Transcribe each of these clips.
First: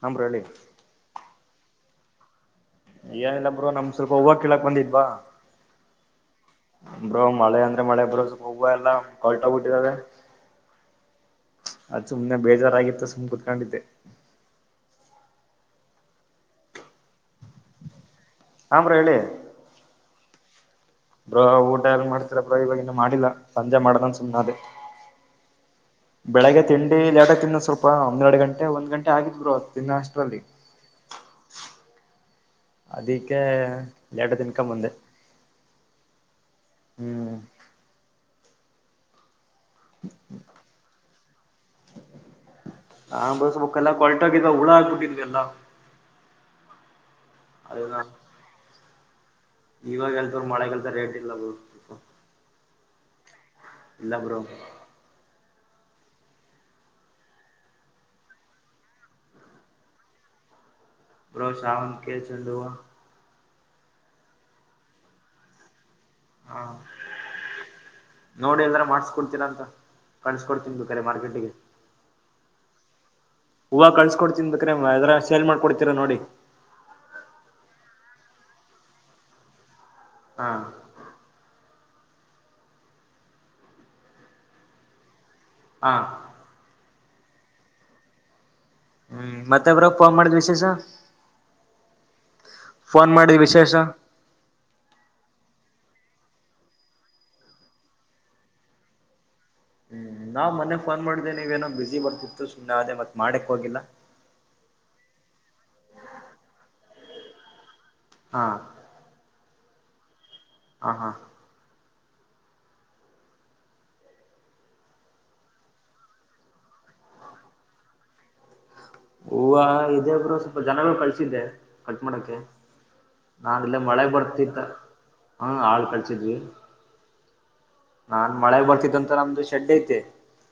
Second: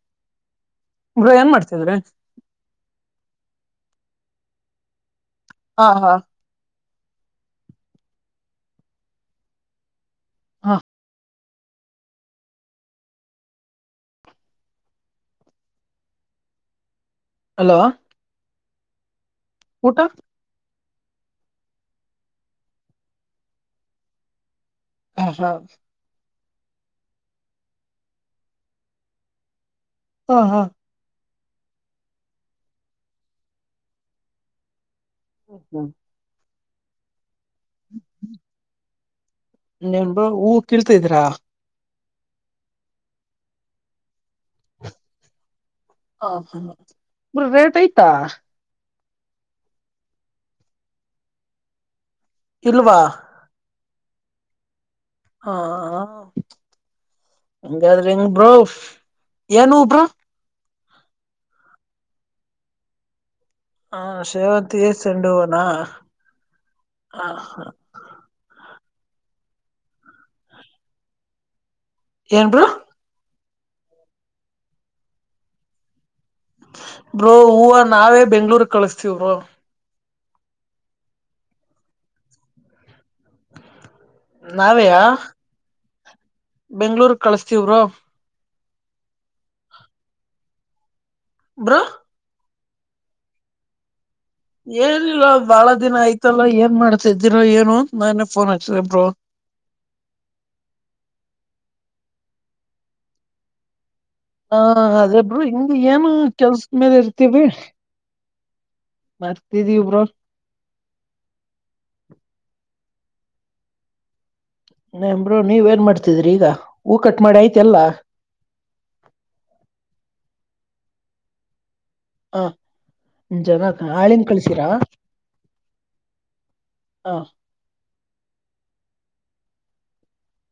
ಹ್ರಳ್ಳಿ ಗ ಏನ್ ಮಾಡ್ತಿದ್ರಿ ಏನಿಲ್ಲ ಬ್ರೋ ನಮ್ ಸ್ವಲ್ಪ ಹೋಗ್ ಕೇಳಾಕ್ ಬಂದಿದ್ವಾ ಹಾ ಹಾ ಅ್ರ ಮಳೆ ಅಂದ್ರೆ ಮಳೆ ಬ್ರೋ ಸ್ವಲ್ಪ ಹವು ಎಲ್ಲ ಕಲ್ಟಬಿಟ್ಟಿದಾವ ಹಾ ಅದು ಸುಮ್ನೆ ಬೇಜಾರಾಗಿತ್ತು ಸು್ ಕುೂತ್ಕೊಂಡಿದ್ದೆ ಹಲೋ ಹಮ್ರ ಹೇಳಿ ಊಟ ಬ್ರೋ ಊಟ ಎಲ್ಲ ಮಾಡ್ತೀರ ಬ್ರೋ ಇವಾಗ ಇನ್ನು ಮಾಡಿಲ್ಲಾ ಸಂಜೆ ಮಾಡ್ದನ್ ಸುಮ್ಮ್ಾದೇ ಹಷ ಬೆಳಗ್ ತಿಂಡಿ ಲೇಟಾಗಿಿ ತಿಿಂದ ಸ್ವಲ್ಪ ಒಂದ್ರಡು ಗಂ ಒಂದು ಗಂಟೆ ಆಗಿದ್ರುದು ಹಾ ತಿನಷ್ಟಲ್ಲಿ ಹಾ ಅದಿಕ್ಕೆ ಎಡದ ಇನ್ಕಮ್ ಅಂದೆ ಹ್ಮ ಹ್ಮ್ ನಿನ್ ಹೂ ಕಳ್ತಿದ್ರಾ ಹಾಂಗ್ ಬಸ್ ಒಲ್ಲ ಕೊಲ್ಟಾಗ ಇದ ಹುಳ ಆಕ್ಬಿಟ್ಟಿದ್ ಎಲ್ಲ ಹ ಹ ಬ ರತ ಅದೆಲ್ಲ ಆಯ್ತಾ ಇವಾಗ ಎಲ್ತರು ಮಳೆೆಗೆಲ್ತ ರೇಟ್ ಇಲ್ಲ ಬ ಇಲ್ವಾ ಇಲ್ಲ ಬ್ರೋ ಹಾ ಹಾ [unintelligible] ಹಂಗಾದ್ರೆಂಗ್ ಬ್ರಾ ಏನು ಬ್ರಾ [unintelligible] ಬ್ರೋ ಶ ಅವಂತ ಕೇಳ್ಸಲ್ಲುವ [unintelligible] ಹಾ ಸೇವಂತ ಸೆಂಡ ಹೋಣ ಹಾ ಹ ನೋಡಿ ಅಂದ್ರ ಮಾಡಸ್ಕೊಡ್ತೀನ ಅಂತ ಕಾಣಿಸ್ಕಡ್ತನಿ ಬದು ಕರೆ ಮಾರ್ಕೆಟಿಗೆ ಏನ ಬ್ರಾ ಹೂವ ಕಳ್ಸಕ ಕೊಡ್ತನ್ ಬಕ್ರೆ ಅದ್ರ ಸೇಲ್ ಮಾಡ್ಕೊಡ್ತೀರ ನೋಡಿ ಬ್ರೋ ಹೂವ ನಾವೇ ಬೆಂಗಳೂರು ಕಳಸ್ತೀವ್ರೋ ಹಾ ನಾವೆಯಾ ಹಾ ಬೆಂಗಳೂರು ಕಳಸ್ತವ್ರೋ ಹ್ಮ್ ಮತ್ತಬ್ರ ಪ ಮಾಡಿದ್ ವಿಶೇಷ ಬ್ರಾ ಫೋನ್ ಮಾಡಿದ ವಿಶೇಷ ಏನಿಲ್ಲ ಬಾಳ ದಿನ ಆಯ್ತಲ್ಲ ಏನ್ ಮಾಡ್ತಿದ್ದೀರ ಏನು ಅಂತ ನಾನೇ ಫೋನ್ ಹಾಥೆ ಬ್ರಾ ಹ್ಮ್ ನಾವ್ ಮೊ ಫೋನ್ ಮಾಡ್ದೇನೆ ನೀವೇಏನೋ ಬಿಸಿಬರ್ತಿತ್ತು ಸುಮ್ನೆ ಅದೇ ಮತ್ ಮಾಡಕ್ ಹೋಗಿಲ್ಲಾ ಹಾ ಅದೇಬ್ರು ಹಂಗ್ ಏನು ಕೆಲ್ಸ ಮೇಲೆ ಇರ್ತೀವಿ ಹಾ ಆತಿದ್ದಿ ಬ್ರಾ ಹ ಹಾ ನ ಬ್ರರು ನೀವ ಏನ್ ಮಾಡ್ತಿದ್ರಿ ಈಗ ಹಊಕಟ್ ಮಾಡಿ ಆಐತಿ ಎಲ್ಲಾ ಹೂವ ಇದೇ ಒಬ್ರು ಸ್ವಲ್ಪ ಜನಗಳು ಕಳ್ಸಿದ್ದೆ ಕಟ್ ಮಾಡಕ್ಕೆ ಹ ಜನ ನಾನ್ಲ್ಲ ಮಳೆ ಆಳಿನ ಬರ್ತಿದ್ದ ಕಳ್ಸಿರಾ ಹ ಹಾಳ್ ಕಳ್ಸಿದ್ವಿ ಹ ನಾನ್ ಮಳೆ ಬರ್ತಿದ್ದ ಅಂತ ನಮ್ದು ಶೆಡ್ ಐತೆ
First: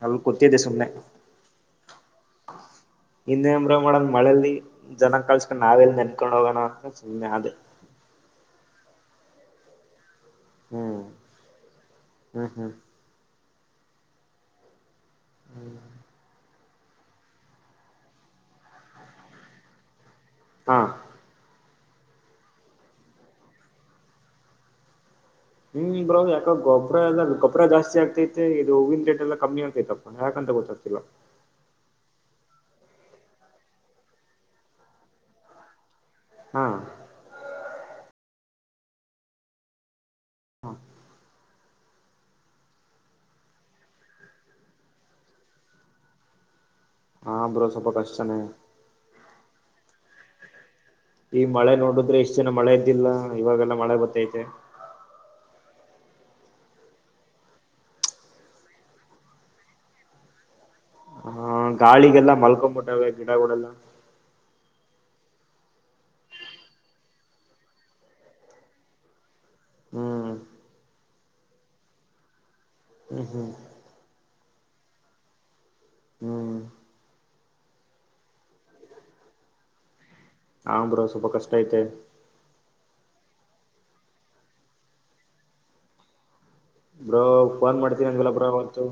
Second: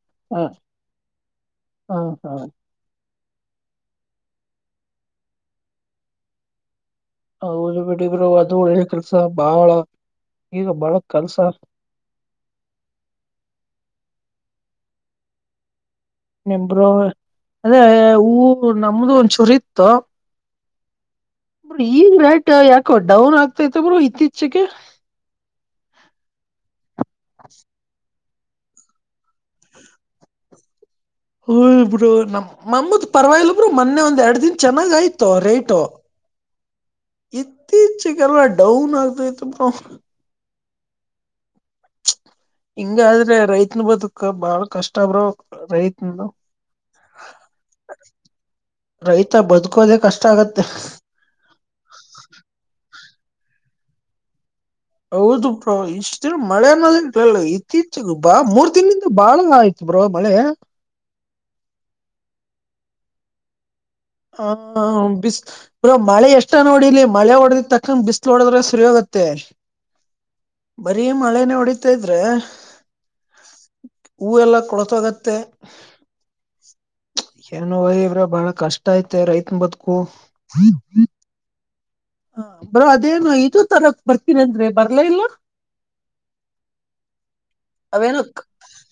ಅಲ್ ಗೊತ್ತಿದ್ದತೆ ಸುಮ್ಮ್ನೆ ಹಾ ಹಾ ಇನ್ನೇಮ್ರ ಮಾಡಂಗ ಮಳೇಲಿ ಜನ ಕಳ್ಸ್ಕೊಂಡ್ ನಾವೆ ಎಲ್ಲಿ ನೆನ್ಕೊಂಡ್ ಹೋಗೋಣ ಅಂತ ಸುಮ್ನೆ ಹ ಆದೆ. ಬಿಟ್ಟರು ಅದು ಒಳ್ಳೆ ಕೆಲ್ಸ ಬಾಳ ಈಗ ಬಾಳ ಹ್ಮ್ ಕೆಲ್ಸ ಹ್ಮ್ ಹ್ಮ್ ನಿರು ಅದೇ ಹೂ ನಮ್ದು ಒಂದಚೂರಿ ಇತ್ತು ಹಾ ಬ್ರ ಈಗ ರೇಟ್ ಯಾಕೋ ಡೌನ್ ಆಗ್ತೈತೆ ಬ್ರೂ ಇತ್ತೀಚೆಗೆ ಹ್ಮ್ ಬ್ರೋ ಯಾಕ ಗೊಬರ ಎಲ್ಲ ಗೊಬ್ಬರ ಜಾಸ್ತಿ ಆಗ್ತತಿ ಮತ್ತ ಇದು ಹೂನ್ ಟೇಟ್ ಎಲ್ಲ ಕಮ್ಮಿ ಆಗ್ತೈತಪ್ಪ ಯಾಕಂತ ಗೊತ್ತಾಗ್ತಿಲ್ಲ ಹ ಇಬ್ರರು ನಮ್ ನಮ್ಮತ್ ಪರವಾಗಿಲ್ಬರು ಮೊನ್ನೆ ಒಂದ್ ಎರಡು ದಿನ ಚೆನ್ನಾಗ್ ಆಯ್ತು ರೇಟ ಹಾ ಇತ್ತೀಚೆಗೆಲ್ಲ ಡೌನ್ ಆಗ್ತೈತ್ತು ಬ್ರ ಹಾ ಹಿಂಗಾದ್ರೆ ರೈತನ ಬದುಕ್ ಬಾಳ ಕಷ್ಟಬ್ರ ರೈತ [unintelligible] ಹಾ ಬ್ರೋ ಸ್ವಲ್ಪ ಕಷ್ಟನೇ ಮತ್ತ ಬದುಕೋದ ಕಷ್ಟ ಆಗತ್ತೆ ಈ ಮಳೆ ನೋಡಿದ್ರೆ ಇಷ್ಟ್ ಜನ ಮಳೆ ಇದ್ದಿಲ್ಲ ಇವಾಗೆಲ್ಲಾ ಮಳೆ ಗೊತ್ತೈತೆ ಹೌದು ಬ್ರೋ ಇಷ್ಟ ದಿನ ಮಳೆನ್ನ ಇತ್ತೀಚೆಗೆ ಬ ಮೂರ್ ದಿನದಿಂದ ಬಾಳ ಆಯ್ತು ಬ್ರೋ ಹಳಯಾ ಹ ಗಾಳಿಗೆಲ್ಲ ಮಲ್ಕೊಂಬಿಟ್ಟೆ ಗಿಡಗಳಲ್ಲ ಹ ಬಿಸ್ ಪ ಮಳೆ ಎಷ್ಟ ನೋಡಿಲ್ಲಿ ಮಳೆ ಹೊಡದ ತಕ್ಕ ಬಿಸ್ಲು ಹೊಡದ್ರೆ ಸರಿಯೋಗುತ್ತ ಹ್ಮ್ ಮ ಬರೀ ಮಳೆನೇ ಹೊಡಿತಾ ಇದ್ರೆ ಹ್ಮ್ ಹ್ಮ್ ಕೊಳತಗತ್ತೆ ಹ್ಮ್ ಏನೋ ಇವ್ರ ಬಹಳ ಕಷ್ಟ ಐತೆ ರೈತ ಬದುಕು ಹ ಬ್ರೋ ಸ್ವಲ್ಪ ಕಷ್ಟ ಐತೆ ಹ ಬ್ರೋ ಅದೇನು ಇದ ತರ ಬರ್ತೀನಂದ್ರೆ ಬರ್ಲ ಇಲ್ಲ ಬ್ರೋ ಫೋನ್ ಮಾಡ್ತೀನಿ ಅವೇನು ಹಂಗಲ್ಲ ಬ್ರೋ ಹೊತ್ತುು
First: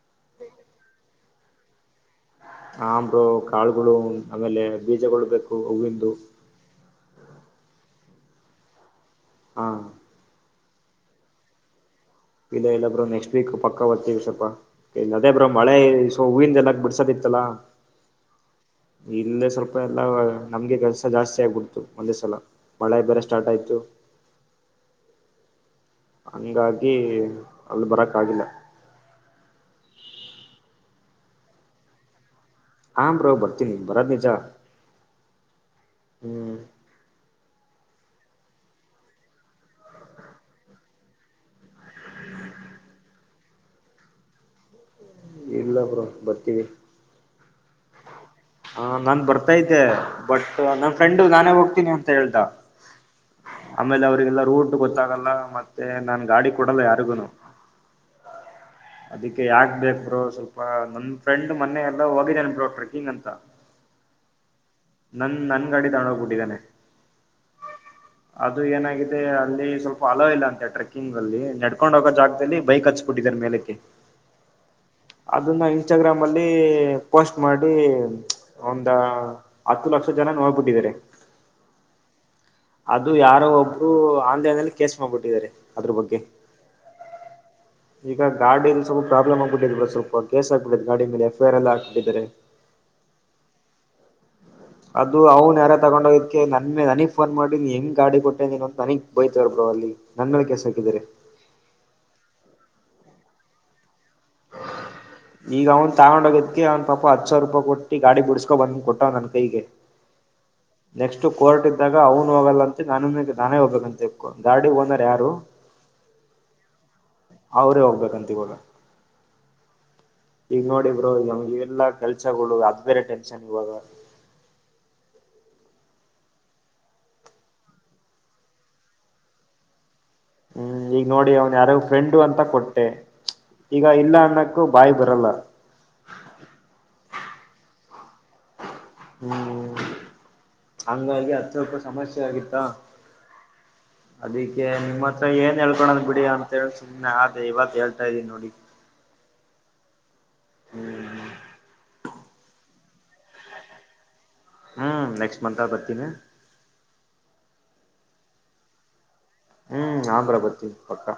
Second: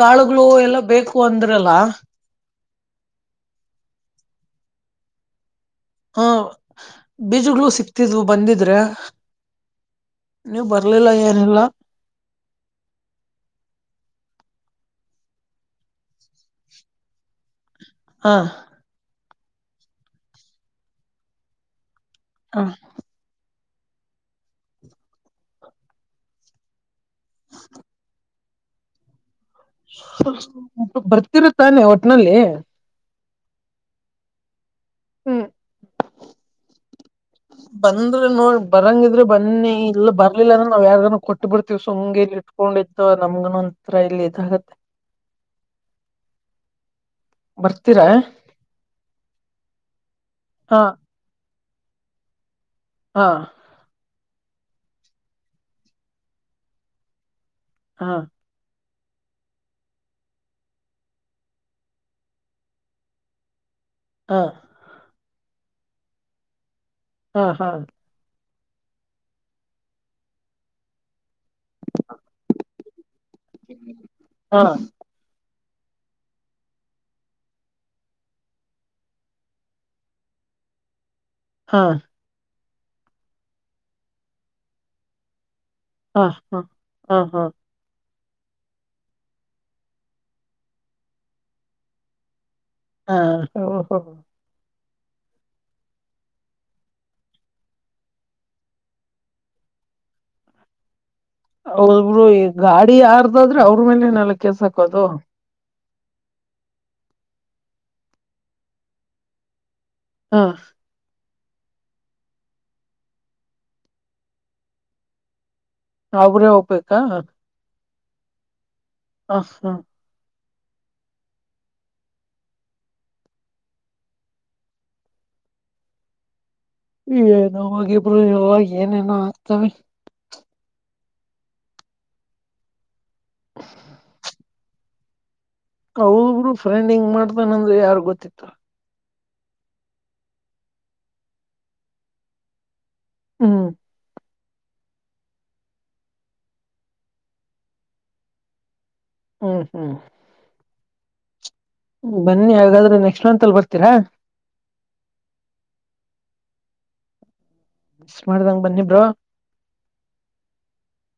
ಕಾಳುಗಳು ಎಲ್ಲ ಬೇಕು ಅಂದ್ರಲ್ಲ ಆ ಆಂಬ್ರ ಕಾಳುಗಳು ಆಮೇಲೆ ಬೀಜಗಳು ಬೇಕು ಹೂವಿಂದು ಹಾ ಬೀಜಗ್ಗಳು ಸಿಕ್ತಿದ್ವು ಬಂದಿದ್ರೆ ಹಾ ನೀವು ಬರ್ಲಿಲ್ಲ ಏನೆಲ್ಲ ಇಲ್ಲ ಇಲ್ಲ ಬ್ರೋ ನೆಕ್ಸ್ಟ್ ವೀಕ್ ಪಕ್ಕ ಬರ್ತತಿವಿ ಸ್ವಲ್ಪ ಇಲ್ಲ ಅದೇ ಬ್ರೋ ಮಳೆ ಹೂವಿಂದ ಎಲ್ಲಾ ಬಿಡ್ಸದಿ ಲ ಹಾ ಇಲ್ಲ ಸ್ವಲ್ಪ ಎಲ್ಲಾ ನಮ್ಗೆ ಕೆಲಸ ಜಾಸ್ತಿ ಆಗ್ಬಿಡ್ತು ಒಂದೇ ಸಲ ಹ ಮಳೆ ಬೇರೆ ಸ್ಟಾರ್ಟ್ ಆಯ್ತು ಹಂಗಾಗಿ ಅಲ್ ಬರಕ್ಕಾಗಿಲ್ಲ ಬರ್ತಿರು ತಾನೆ ಒಟ್ನಲ್ಲಿ ಭರ್ತೀನಿ ಭರತನಚ ಹ್ಮ್ ಬಂದ್ರೆ ನೋಡ್ ಬರಂಗಿದ್ರೆ ಬನ್ನಿ ಇಲ್ಲ ಬರ್ಲಿಲ್ಲ ಅ್ರ ನಾವ್ ಯಾರ್ಗಾನ ಕೊಟ್ಟ ಬಿಡ್ತಿವಿ ಸುಮ್ ಇಟ್ಕೊಂಡಿದ್ದು ನಮ್ಗನ್ ಒಂರ ಇಲ್ಲಿ ಇದಾಗತ್ತೆ ಇಲ್ಲ ಬ್ರ ಬರ್ತೀವಿ ಬರ್ತೀರಾ ಹ ನಾನ್ ಬರ್ತಾತೆ ಬಟ್ ಹಾ ನನ್ ಫ್ರೆಂಡು ನಾನೇ ಹೋಗ್ತೀನಿ ಅಂತ ಹೇಳ್ತಾ ಹಾ ಲ್ಲ ರೂಟ್ ಗೊತ್ತಾಗಲ್ಲ ಮತ್ತೆ ನಾನನ್ ಗಾಡಿ ಕೊಡಲ್ಲ ಯಾರಿಗುನು ಹಾ ಅದಕ್ಕೆ ಯಾಕ್ ಬೇಕ್ರೋ ಸ್ವಲ್ಪ ನನ್ ಫ್ರೆಂಡ್ ಮೊನ್ನೆಯ ಎಲ್ಲ ಹೋಗಿದ್ದೇನ್ ಬ್ರೋ ಟ್ರೆಕ್ಕಿಂಗ್ ಅಂತ ಹಾ ನನ್ ನನ್ ಗಾಡಿ ತೊಂಡ ಹೋಗ್ಬಿಟ್ಟಿದ್ದೇನೆ ಹಾ ಹಾ ಅದು ಏನಾಗಿದೆ ಅಲ್ಲಿ ಸ್ವಲ್ಪ ಅಲಾವ ಇಲ್ಲ ಅಂತೆ ಟ್ರೆಕ್ಕಿಂಗ್ ಅಲ್ಲಿ ನಡ್ಕೊಂಡ ಹೋಗೋ ಜಾಗದಲ್ಲಿ ಬೈಕ್ ಹಚ್ಚಿಬಿಟ್ಟಿದ್ದಾರೆ ಮೇಲಕ್ಕೆ ಹಾ ಅದನ್ನ ಇನ್ಸ್ಟಾಗ್ರಾಮ್ ಅಲ್ಲಿ ಪೋಸ್ಟ್ ಮಾಡಿ ಪ್ಚ್ ಒಂದ ಹತ್ತು ಲಕ್ಷ ಜನ ನೋವಬಿಟ್ಟಿದ್ದಿರಿ ಹಾ ಅದು ಯಾರೋ ಒಬ್ಬರು ಆನ್ಲೈನ್ ಅಲ್ಲಿ ಕೇಸ್ ಮಾಡಬಿಟ್ಟಿದಾರೆ ಹಾ ಹಾ ಹಾ ಹಾ ಈಗ ಗಾಡಲ್ಲಿ ಸ್ವಲ್ಪ ಪ್ರಾಬ್ಲಮ್ ಆಗ್ಬಿಟ್ಟಿದೆ ಸ್ವಲ್ಪೇ ಕೇಸ್ ಆಗಿಬಿಟ್ಟಿದೆ ಗಾಡಿ ಮಲೆ ಎಫ್ಐಆರ್ ಎಲ್ಲ ಹಾಕಬಿಟ್ಟಿದ್ದಾರೆ ಹಾ ಹೋ ಹೋ ಅದು ಅವ್ನು ಯಾರ ತಗೊಂಡ ಹೋಗಿದಕ್ಕೆ ನನ್ ನನಗ್ ಫೋನ್ ಮಾಡಿ ನೀ ಹೆಂಗ್ ಗಾಡಿ ಕೊಟ್ಟೆನ ನೀನ ನನಗ್ ಬೈತಾರೆ ಬ್ರೋ ಹೋಗ್ಲಿ ನನ್ನ ಮೇಲೆ ಕೇಸ್ ಹಾಕಿದಾರೆ ಹೌದ ಬ್ರೋ ಈ ಗಾಡಿ ಯಾರದಾದ್ರೆ ಅವ್ರ ಮೇಲೆ ನಲ್ಲ ಕೇಸ್ ಹಕೋದು ಈಗ ಅವ ತಗೊಂಡ ಹೋಗದಕ್ಕೆ ಅವ ಪಾಪಾ ಹತ್ತ ಸಾವರ ರೂಪಾಯಿ ಕೊಟ್ಟ ಗಾಡಿ ಬಿಡ್ಸ್ಕೊ ಬಂದ್ ಕೊಟ್ಟ ಅವ ನನ್ ಕೈಗೆ ಹಾ ಇತ್ತು ಕೋರ್ಟ್ ಇದ್ದಾಗ ಅವನು ಹೋಗಲ್ಲ ಅಂತ ನಾನುಗೆ ನಾನೇ ಹೋಗ್ಬೇಕ ಅಂತ ಗಾಡಿ ಓನರ್ ಯಾರು ಅವರೇ ಹೋಗಬೇಕು ಅವರೆ ಹೋಗ್ಬೇಕಂತೆ ಇವಾಗ ಹ್ಹ ಹ್ಹಾ ಈಗ ನೋಡಿ ಬ್ರೋ ಇವೆಲ್ಲಾ ಕೆಲ್ಸಗಳು ಅದು ಬೇರೆ ಟೆಷನ್ ಇವಾಗಾ [inaudible] ಏನೋ ಹೋಗಿ ಬ್ರೋ ಯೂ ಏನೇನೋ ಆಕ್ತವೆ ಹು ಈಗ ನೋಡಿ ಅವನ ಯಾರ ಫ್ರೆಂಡು ಅಂತ ಕೊಟ್ಟೆ ಈಗ ಇಲ್ಲ ಅನ್ನಕ್ಕು ಬಾಯಿ ಬರ್ ತಲ್ಲಾ ಅವಬ್ರು ಫ್ರೆಂಡ್ ಹಿಂಗ್ ಮಾಡ್ತಾನಂದ್ರೆ ಯಾರು ಗೊತ್ತಿತ್ತು ಹು ಹಂಗಾಗಿ ಹತ ಹೊಕ್ಕು ಸಮಸ್ಯೆ ಆಗಿತ್ತ ಹು ಅದಿಕ್ಕೆ ನಿಮ್ಮ ಹತ್ರ ಏನ ಹೇಳ್ಕೊಳದ ಬಿಡಿ ಅಂತೇಳಿ ಸುಮ್ನೆ ಆದೆ ಇವತ್ತು ಹೇಳ್ತಾ ಇದೀನಿ ನೋಡಿ ಹು ಹು ಹು ಹು ಬನ್ನಿ ಹಾಗಾದ್ರೆ ನೆಕ್ಸ್ಟ್ ಮಂತ್ ಅಲ್ಲಿ ಬರ್ತೀರಾ ಹು ನೆಕ್ಸ್ಟ್ ಮಂತ್ ಬರ್ತೀನಿ ಮಿಸ ಮಾಡ್ದಂಗ ಬನ್ನಿ ಬ್ರೋ ಹು ಹಾ ಬ್ರೋ ಬರ್ತೇನಿ ಪಕ್ಕಾ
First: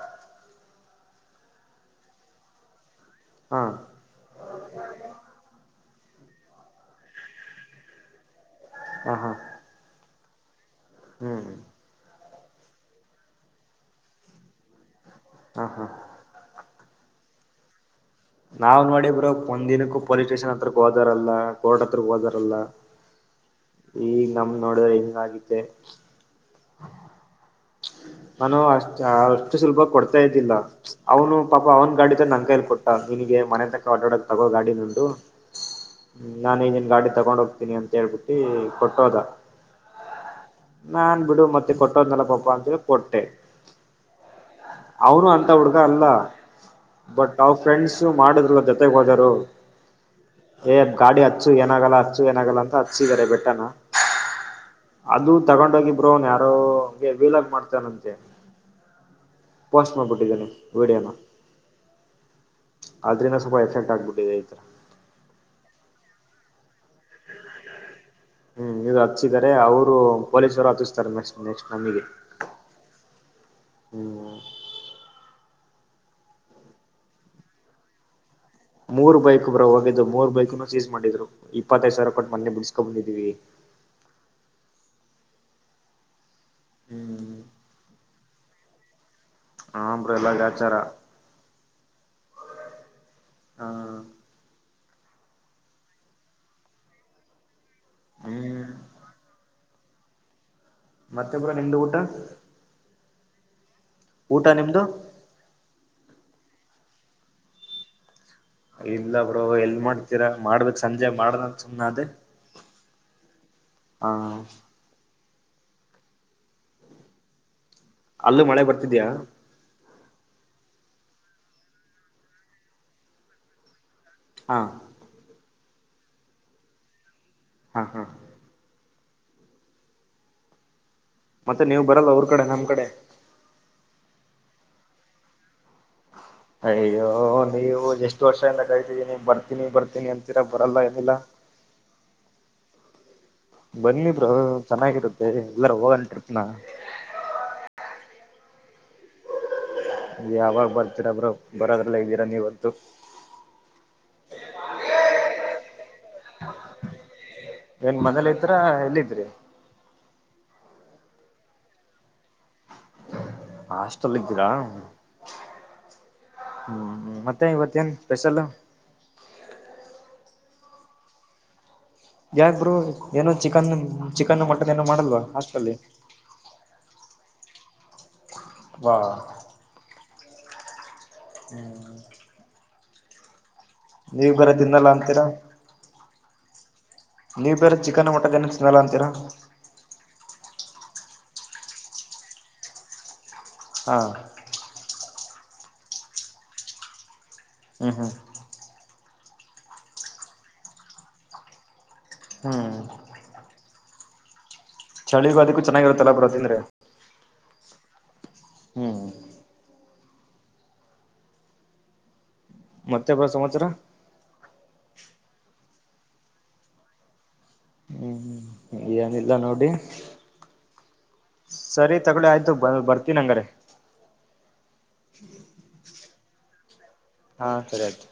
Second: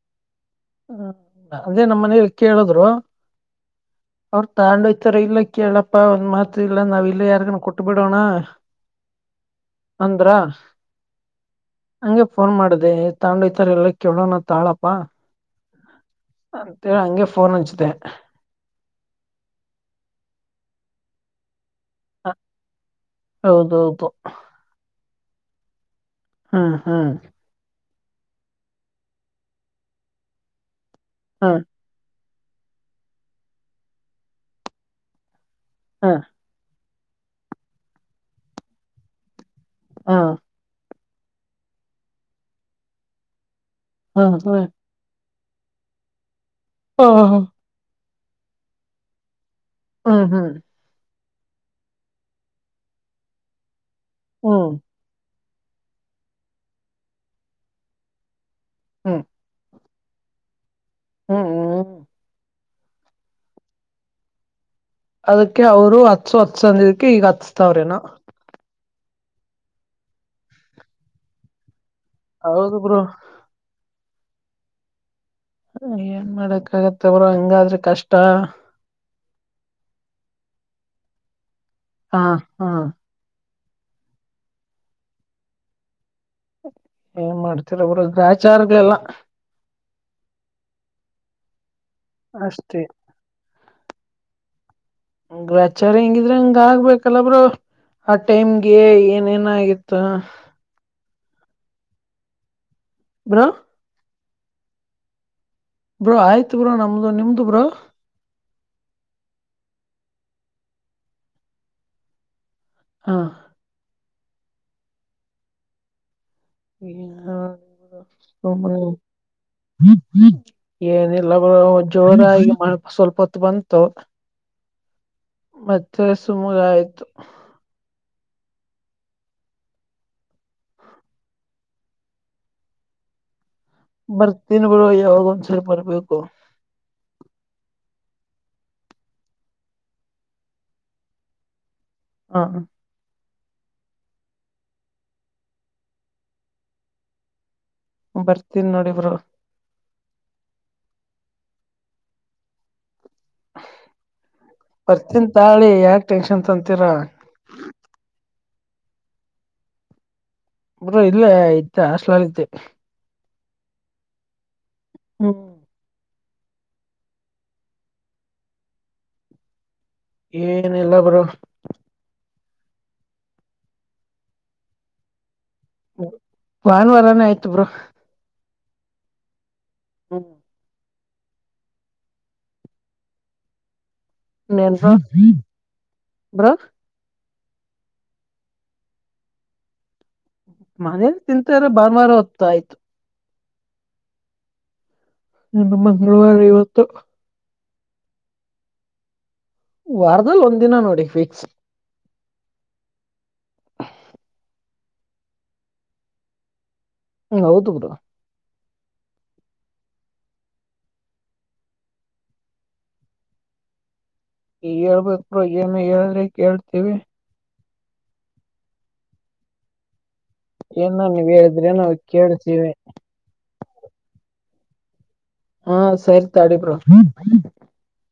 ಹು ನಾ ಅದೇ ನಮ್ಮ ಮನನೆಲಿ ಕೇಳಿದ್ರು ಹಾ ಅವರು ತಗೊಂಡಹೋಯತ್ತಾರೆಲ್ಲ ಇಲ್ಲ ಕೇಳು ಅಪ್ಪ ಒಂದ ಮಾತ ಇಲ್ಲ ನಾವ್ ಇಲ್ಲ ಯಾರಿಗ ಕೊಟ್ಟ್ ಬಿಡೋಣ ಹ ಹ ಅಂದ್ರಾ ಹು ಹು ನಂಗೆ ಫೋನ್ ಮಾಡಿದೆ ತಗೊಂಡುಹೊಯತಾರಿಲ್ಲ ಎಲ್ಲ ಕೇಳೋಣ ತಗೋಳಪ್ಪಾ ಹಾ ಹಾ ಅಂತೇಳಿ ಹಂಗೆ ಫೋನ್ ಹಚ್ಚಿದೆ ನಾವ ನೋಡಿ ಬ್ರೋ ಒಂದ ದಿನಕ್ಕೂ ಪೊಲೀಸ್ ಸ್ಟೇಷನ್ ಹತ್ರಕ್ಕೆ ಹೋದರಲ್ಲಾ ಕೋರ್ಟ್ ಹತ್ರ ಹೋದರಲ್ಲ ಹೌದೌದು ಈ ನಮ್ಮ ನೋಡಿದ ಹಿಂಗ ಆಗೆತೆ ಹ್ಮ್ ಹ್ಮ್ ಪ್ಚ್ ನಾನು ಅಷ್ಟ ಅಷ್ಟು ಸುಲಭ ಕೊಡ್ತಾ ಪ್ಚ್ ಇದಿಲ್ಲಾ ಅವನು ಹ್ಮ್ ಪಾಪ ಅವನ್ ಗಾಡಿತಂದ ನಂಗ ತ್ತೇಳಿ ಕೊಟ್ಟ ನಿನಗೆ ಮನೆತಕ ಅಡ್ಡಾಡಕ್ ತಗೋ ಗಾಡಿ ದುಡ್ಡು ಹ್ಮ್ ನಾನ್ ಇದನ್ ಗಾಡಿ ತಗೊಂಡ್ ಹೋಗ್ತೀನಿ ಅಂತ ಹೇಳ್ಬಿಟ್ಟಿ ಕೊಟ್ಟೋದಾ ಹಾ ನಾನ್ ಬಿಡು ಮತ್ತೆ ಕೊಟ್ಟೋನೆ ಪಾಪಾ ಅಂತ ಹೇಳಿ ಕೊಟ್ಟೆ ಹ ಹ ಅವನು ಅಂತ ಹುಡ್ಗ ಅಲ್ಲ ಬಟ್ ಅವ್ ಫ್ರೆಂಡ್ಸ ಮಾಡುದ್ರು ಜೊತೆಗ್ ಹೋದಿರೋರು ಹ್ಮ್ ಹ್ಮ್ ಏ ಗಾಡಿ ಹಚ್ಚು ಏನಾಗಲ್ಲ ಹಚ್ಚು ಏನಾಗಲ್ಲ ಅಂತ ಹಚ್ಚಸಿದ್ದಾರೆ ಬೆಟ್ಟನ ಹ್ಮ ತಗೊಂಡೋಗಿಬ್ರರು ಅವನ್ ಯಾರೋ ಹಂಗೆ ವೀಲಗ್ ಮಾಡ್ತಾನಂತೆ ಹ್ಮ್ ಪೋಸ್ಟ್್ಮ ಪಟ್ಟಿಿದ್ದರೆ ಹಾ ಹ್ಮ ಆದ್ರಿಂದ ಸ್ವಲ್ಪ ಎಫೆಕ್ಟ್ ಆಗ್ಬಿಟ್ಟಿದೆ ಈ ತರ ಅದಕ್ಕೆ ಅವರು ಹತ್ಸ ಹತ್ಸ ಅಂದಿದಕ್ಕೆ ಈಗ ಹತ್ಸ್ತಾವ್ರೇನ ಹ್ಮ್ ಇದು ಹಚ್ಚಿದಿದ್ದಾರೆ ಅವರು ಪೊಲೀಸರು ಹತ್ತಿಸ್ತಾರೆ ನೆಕ್ಸ್ಟ್ ನೆಕ್ಸ್ಟ್ ನಮಗೆ ಹೌದು ಬರು ಹ್ಮ್ ಏನ್ ಮಾಡಕ್ ಆಗತ್ತ ಅವರು ಹಂಗಾದ್ರೆ ಕಷ್ಟ ಮೂರ್ ಬೈಕ್ು ಬ್ರಾ ಹೋಗಿದ್ದು ಮೂರ್ ಬೈಕನು ಚೀಸ್ ಮಾಡಿದ್ರು ಇಪ್ಪತ್ತೈದು ಸಾವಿರ ಹಾ ಕೊಟ್ಟ ಮೊೆ ಹಾ ಬಿಡಿಸ್ಕೊಬಂದಿದ್ದೀವಿ ಏನ್ ಹ್ಮ್ ಮಾಡ್ತರರ ಗ್ರ ಆಚಾರಗೆಲ್ಲ ಆಂಬ್ರ ಎಲ್ಲ ಗಾಚಾರ ಅಷ್ಟೇ ಹಾ ವ್ಯಾಚಾರ ಹೆಂಗಿದ್ರ ಹಂಗ ಆಗ್ಬೇಕಲ್ಲಬ್ರ ಆ ಹ್ಮ್ ಟೈಮ್ಗೆ ಏನೇನ್ ಆಗ ಹ ಮತ್ತೆಬರ ನಿಮ್ದ ಊಟ ಹ್ರ ಊಟ ನಿಮ್ದು ಬ್ರೋ ಆಯ್ತು ಬ್ರೋ ನಮ್ದು ನಿಮ್ದು ಬ್ರೋ ಇಲ್ಲ ಬ್ರ ಎಲ್ ಮಾಡ್ತೀರಾ ಮಾಡ್ಬೇಕಕ್ ಸಂಜೆ ಮಾಡನ ಸುಮ್ನೆ ಅದೇ ಹಾ ಹ ಹ ಅಲ್ಲೂ ಮಳೆ ಬರ್ತಿದ್ಯಾ [unintelligible] ಏನಿಲ್ಲ ಜೋರಾಗಿಪ ಸ್ವಲ್ಪ ಹೊತ್ತು ಬಂತು ಹಂ ಮತ್ತೆ ಸುಮಗ ಆಯ್ತು ಹಾ ಹಾ ಮತ್ತೆ ನೀವು ಬರಲ್ಲ ಅವ್ರ ಕಡೆ ನಮ್ಮ ಕಡೆ ಬರ್ತೀನ್ಿ ಬಿಡ ಯಾವಾಗ ಒಂದ್ಸರಿ ಬರ್ಬೇಕು ಅಯ್ಯೋ ನೀವು ಎಷ್ಟು ವರ್ಷದಿಂದ ಕರಿತೀಿ ನೀ ಬರ್ತೀನಿ ಬರ್ತೀನಿ ಅಂತೀರ ಬರಲ್ಲ ಏನಿಲ್ಲ ಹ ಹ ಬಂದಿದ್ರರು ಚೆನ್ನಾಗಿರುತ್ತೆ ಎಲ್ಲಾರ ಹೋಗನ್ ಟ್ರಿಪ್ನ ಬರ್ತೀನಿ ನೋಡಿ ಇಬ್ರು ಯಾವಾಗ ಬರ್ತೀರಬ್್ರ ಬರೋದ್ರಲ್ಲ ಇದ್ದೀರಾ ನೀವತ್ತುು ಬರ್ತೀನ ತಾಳಿ ಯಾಕ ಟೆನ್ಷನ್ ತಂತೀರ ಎನ್ ಮನೇಲ ಇದ್ರ ಎಲ್ಲಿದ್ರಿ ಬರ ಇಲ್ಲೇ ಐತ ಅಸ್ಲತೆ [unintelligible] ಹಾಸ್ಟೆಲ್ ಇದ್ದೀರಾ ಹ್ಮ್ ಹ್ಮ್ ಮತ್ತೆ ಇವತ್ತೇಏನ್ ಸ್ಪೆಷಲ್ ಏನ್ ಎಲ್ಲ ಬರು ಯಾಕ್ ಬರು ಏನೋ ಚಿಕನ್ ಚಿಕನ್ ಮಟನ್ ಏನೋ ಮಾಡಲ್ವಾ ಭಾನುವಾರಾನೇ ಆಯ್ತು ಬ್ರ ವಾ ಹ್ಮ ಹ್ಮ್ ನೀವ ಬರೋದನ್ನಲ್ಲ ನೆನ್ಪು ಅಂತೀರಾ ಬ್ರೋ ಬ್ರೋ ನೀವು ಬೇರೆ ಚಿಕನ್ ಮಟನ್ ಏನು ಸ್ಮಲ್ಲ ಅಂತೀರಾ ಮನೇಲಿ ತಿಂತ್ರ ಬಾನುವರ ಹ ಹೊದ್ತ ಆಯ್ತು ಹಾ ಇನ್ನು ಮಂಗಳವಾರ ಇವತ್ತು ಹ್ಮ ಹ್ಮ ವಾರದಲ್ಲಿ ಒಂದ್ ದಿನ ನೋಡಿ ಫಿಕ್ಸ್ ಹ್ಮ್ ಚಳಿಗೂ ಅದಕ್ಕೂ ಚೆನ್ನಾಗಿರುತ್ತಲ್ಲ ಪ್ರತೀಂದ್ರೆ ಹ್ಮ ಹೌದು ಬುರ ಹ್ಮ್ ಮತ್ತೆ ಬರ ಸಂತ್ಸರ ಈ ಹೇಳ್ಬೇಕ ಏನು ಹೇಳ್ರೆ ಕೇಳ್ತೀವಿ ಹ್ಮ್ ಏನಿಲ್ಲ ನೋಡಿ ಏನ ನೀವ್ ಹೇಳಿದ್ರೇನೋ ಸರಿ ತಗೊಳ್ಳ ಆಯ್ತು ಬ ಕೇಳ್ತೀವಿ ಬರ್ತೀನ ಹಂಗಾರೆ ಹ್ಮ್ ಹಾ ಸರಿ ತಡಿ ಬ್ರೋ ಹಾ ಸರಿ ಆಯ್ತು